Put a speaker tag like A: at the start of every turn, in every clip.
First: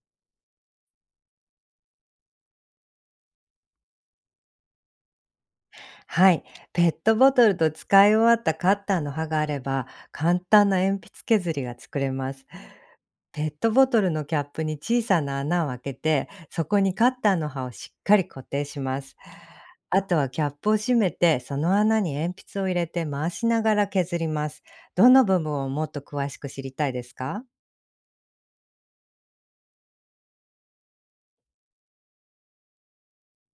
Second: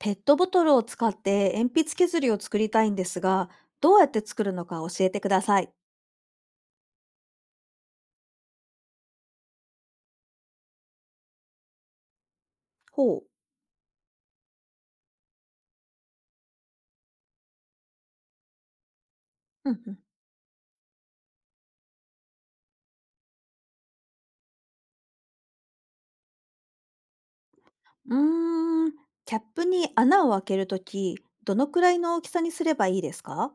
A: ペットボトルを使って鉛筆削りを作りたいんですが、どうやって作るのか教えてください。
B: はい。ペットボトルと使い終わったカッターの刃があれば、簡単な鉛筆削りが作れます。
A: ほう。
B: ペットボトルのキャップに小さな穴を開けて、そこにカッターの刃をしっかり固定します。
A: うんうん。
B: あとはキャップを閉めて、その穴に鉛筆を入れて回しながら削ります。どの部分をもっと詳しく知りたいですか？
A: うーん、キャップに穴を開けるとき、どのくらいの大きさにすればいいですか？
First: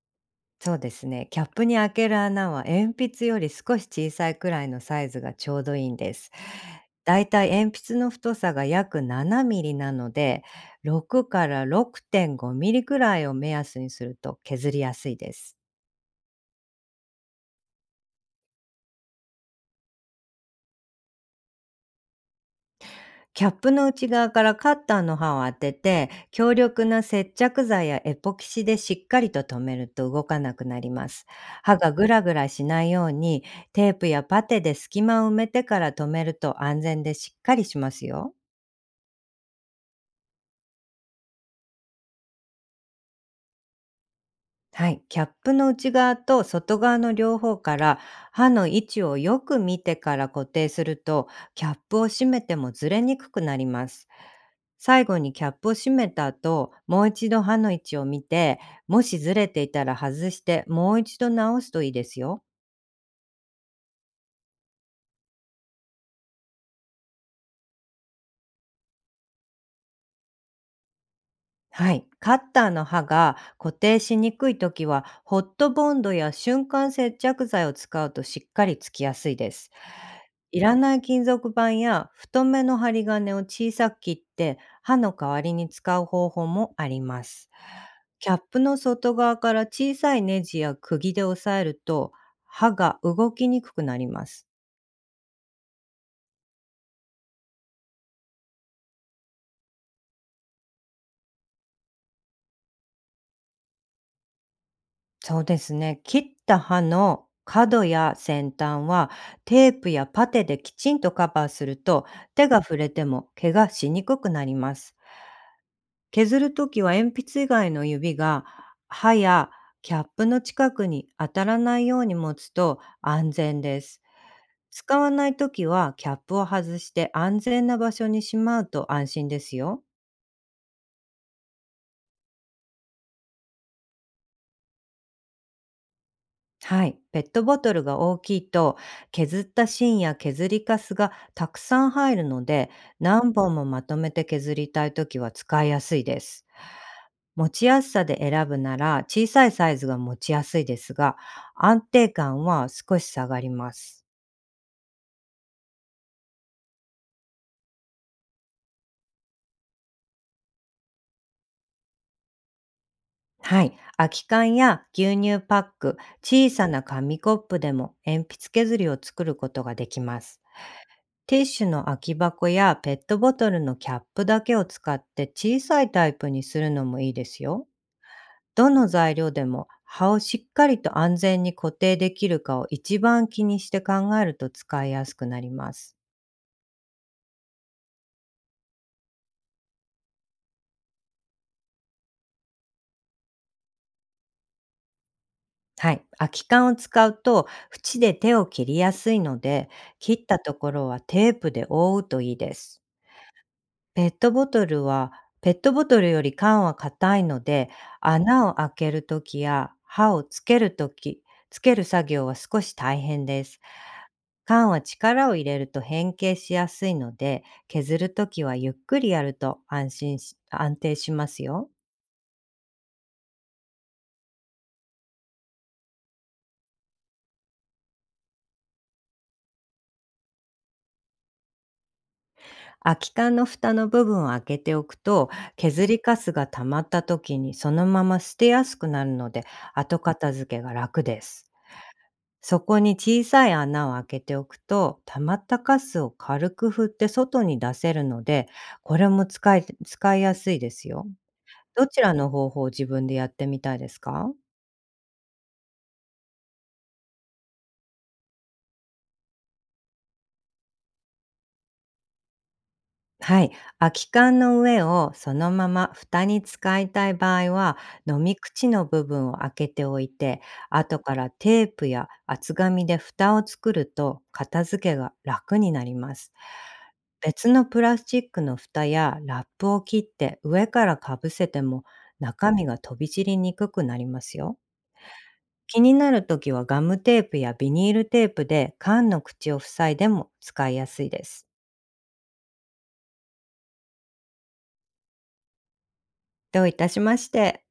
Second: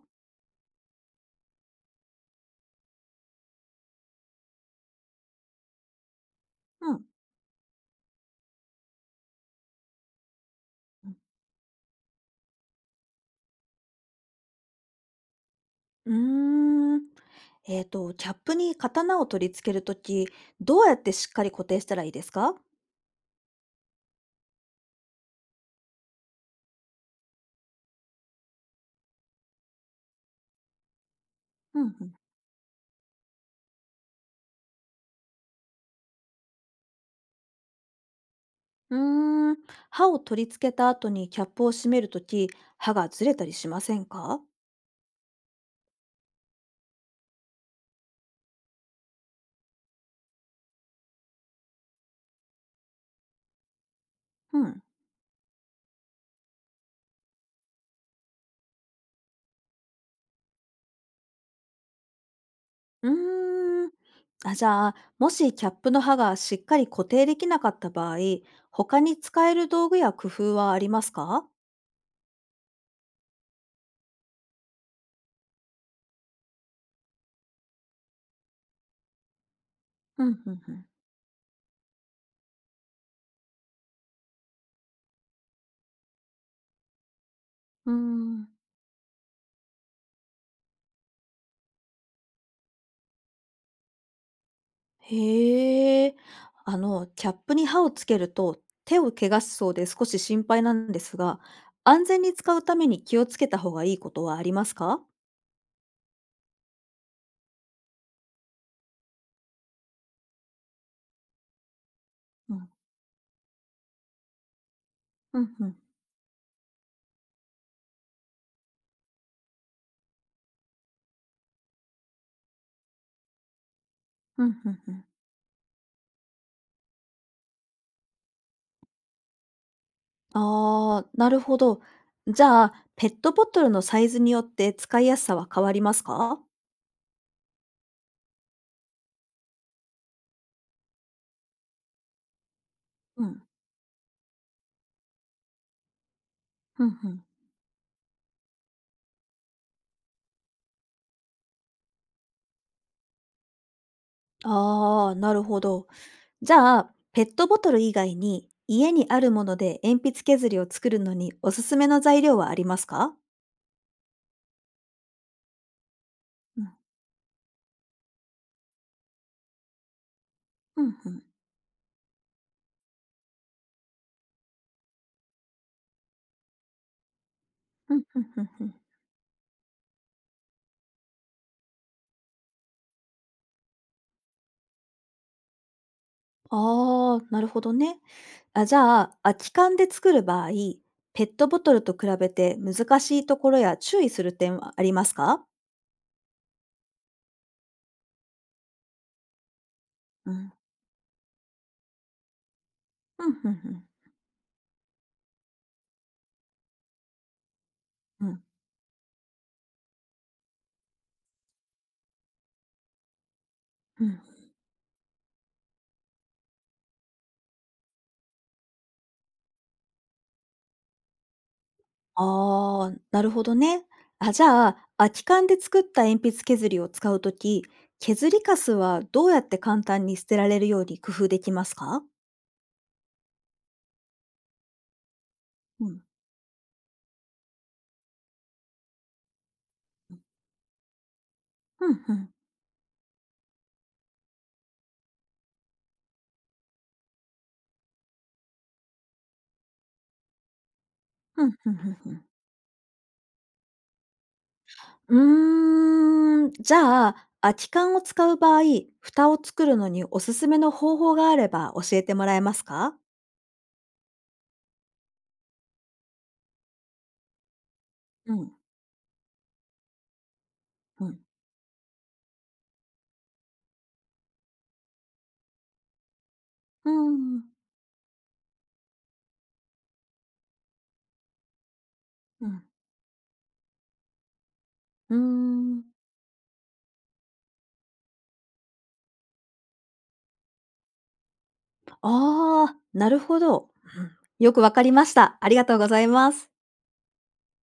B: そうですね。キャップに開ける穴は鉛筆より少し小さいくらいのサイズがちょうどいいんです。
A: うん。
B: だいたい鉛筆の太さが約7ミリなので、
A: うん。
B: 6から6.5ミリくらいを目安にすると削りやすいです。
A: うーん。キャップに刀を取り付けるとき、どうやってしっかり固定したらいいですか？
B: キャップの内側からカッターの刃を当てて、強力な接着剤やエポキシでしっかりと留めると動かなくなります。刃
A: うん
B: がグ
A: う
B: ラグラしないように、テープやパテで隙間を埋めてから留めると安全でしっかりしますよ。
A: ん。うーん。刃を取り付けた後にキャップを閉めるとき、刃がずれたりしませんか？
B: はい。キャップの内側と外側の両方から刃の位置をよく見てから固定すると、キャップを閉めてもずれにくくなります。
A: うん。
B: 最後にキャップを閉めた後、もう一度歯の位置を見て、もしずれていたら外して、もう一度直すといいですよ。
A: うーん。あ、じゃあ、もしキャップの刃がしっかり固定できなかった場合、他に使える道具や工夫はありますか？
B: はい。カッターの刃が固定しにくいときは、ホットボンドや瞬間接着剤を使うとしっかりつきやすいです。
A: うん、うん
B: い
A: う
B: ら
A: ん。
B: ない金属板や太めの針金を小さく切って刃の代わりに使う方法もあります。
A: うー
B: キャッ
A: ん。
B: プの外側から小さいネジや釘で押さえると刃が動きにくくなります。
A: へえ。キャップに刃をつけると、手を怪我しそうで少し心配なんですが、安全に使うために気をつけた方がいいことはありますか？
B: そうですね。切った刃の角や先端はテープやパテできちんとカバーすると手
A: う
B: が
A: ん。
B: 触れても怪我しにくくなります。
A: うん、うん。
B: 削るときは鉛筆以外の指が刃やキャップの近くに当たらないように持つと安全です。
A: うん、うんう
B: 使
A: ん。
B: わないときはキャップを外して安全な場所にしまうと安心ですよ。
A: ああ、なるほど。じゃあ、ペットボトルのサイズによって使いやすさは変わりますか？
B: はい。ペットボトルが大きいと、削った芯や削りカスがたくさん入るので、
A: う
B: 何
A: ん。
B: 本もまとめて削りたいときは使いやすいです。
A: ふんふん。
B: 持ちやすさで選ぶなら、小さいサイズが持ちやすいですが、安定感は少し下がります。
A: ああ、なるほど。じゃあ、ペットボトル以外に、家にあるもので鉛筆削りを作るのにおすすめの材料はありますか？
B: はい。空き缶や牛乳パック、小
A: うん。
B: さな紙コップでも鉛筆削りを作ることができます。
A: ふんふん。
B: ティッシュの空き箱やペットボトルのキャップだけを使って小さいタイプにするのもいいですよ。
A: ふんふんふんふ
B: ど
A: ん。
B: の材料でも葉をしっかりと安全に固定できるかを一番気にして考えると使いやすくなります。
A: ああ、なるほどね。あ、じゃあ、空き缶で作る場合、ペットボトルと比べて難しいところや注意する点はありますか？
B: はい。空き缶を使うと縁で手を切りやすいので、切っ
A: う
B: た
A: ん。
B: ところはテープで覆うといいです。
A: ふんふんふん。
B: ペットボトルはペットボトルより缶は硬いので、
A: うん。
B: 穴を開けるときや刃をつけるとき、つける作業は少し大変です。
A: うん。
B: 缶は力を入れると変形しやすいので、削るときはゆっくりやると安心し安定しますよ。
A: ああ、なるほどね。あ、じゃあ、空き缶で作った鉛筆削りを使うとき、削りカスはどうやって簡単に捨てられるように工夫できますか？
B: 空き缶の蓋の部分を開けておくと、
A: う
B: 削り
A: ん。
B: カスが溜まった時にそのまま捨てやすくなるので、後片付けが楽です。
A: うん、ふん。
B: そこに小さい穴を開けておくと、溜まったカスを軽く振って外に出せるので、これも使いやすいですよ。
A: うんうんう
B: ど
A: ん
B: ちら
A: うん
B: の方法を自分でやってみたいですか？
A: じゃあ、空き缶を使う場合、蓋を作るのにおすすめの方法があれば教えてもらえますか？
B: はい。空き缶の上をそのまま蓋に使いたい場合は、飲
A: う
B: み
A: ん、
B: 口の部分を開けておいて、後
A: う
B: か
A: ん。
B: らテープや厚紙で蓋を作ると片付けが楽になります。
A: うん、
B: 別のプラスチックの蓋やラップを切って上からかぶせても
A: う
B: 中
A: ん。
B: 身が飛び散りにくくなりますよ。
A: う
B: 気
A: ん。
B: になるときはガムテープやビニールテープで缶の口を塞いでも使いやすいです。
A: ああー、なるほど。うん。よくわかりました。ありがとうございます。
B: どういたしまして。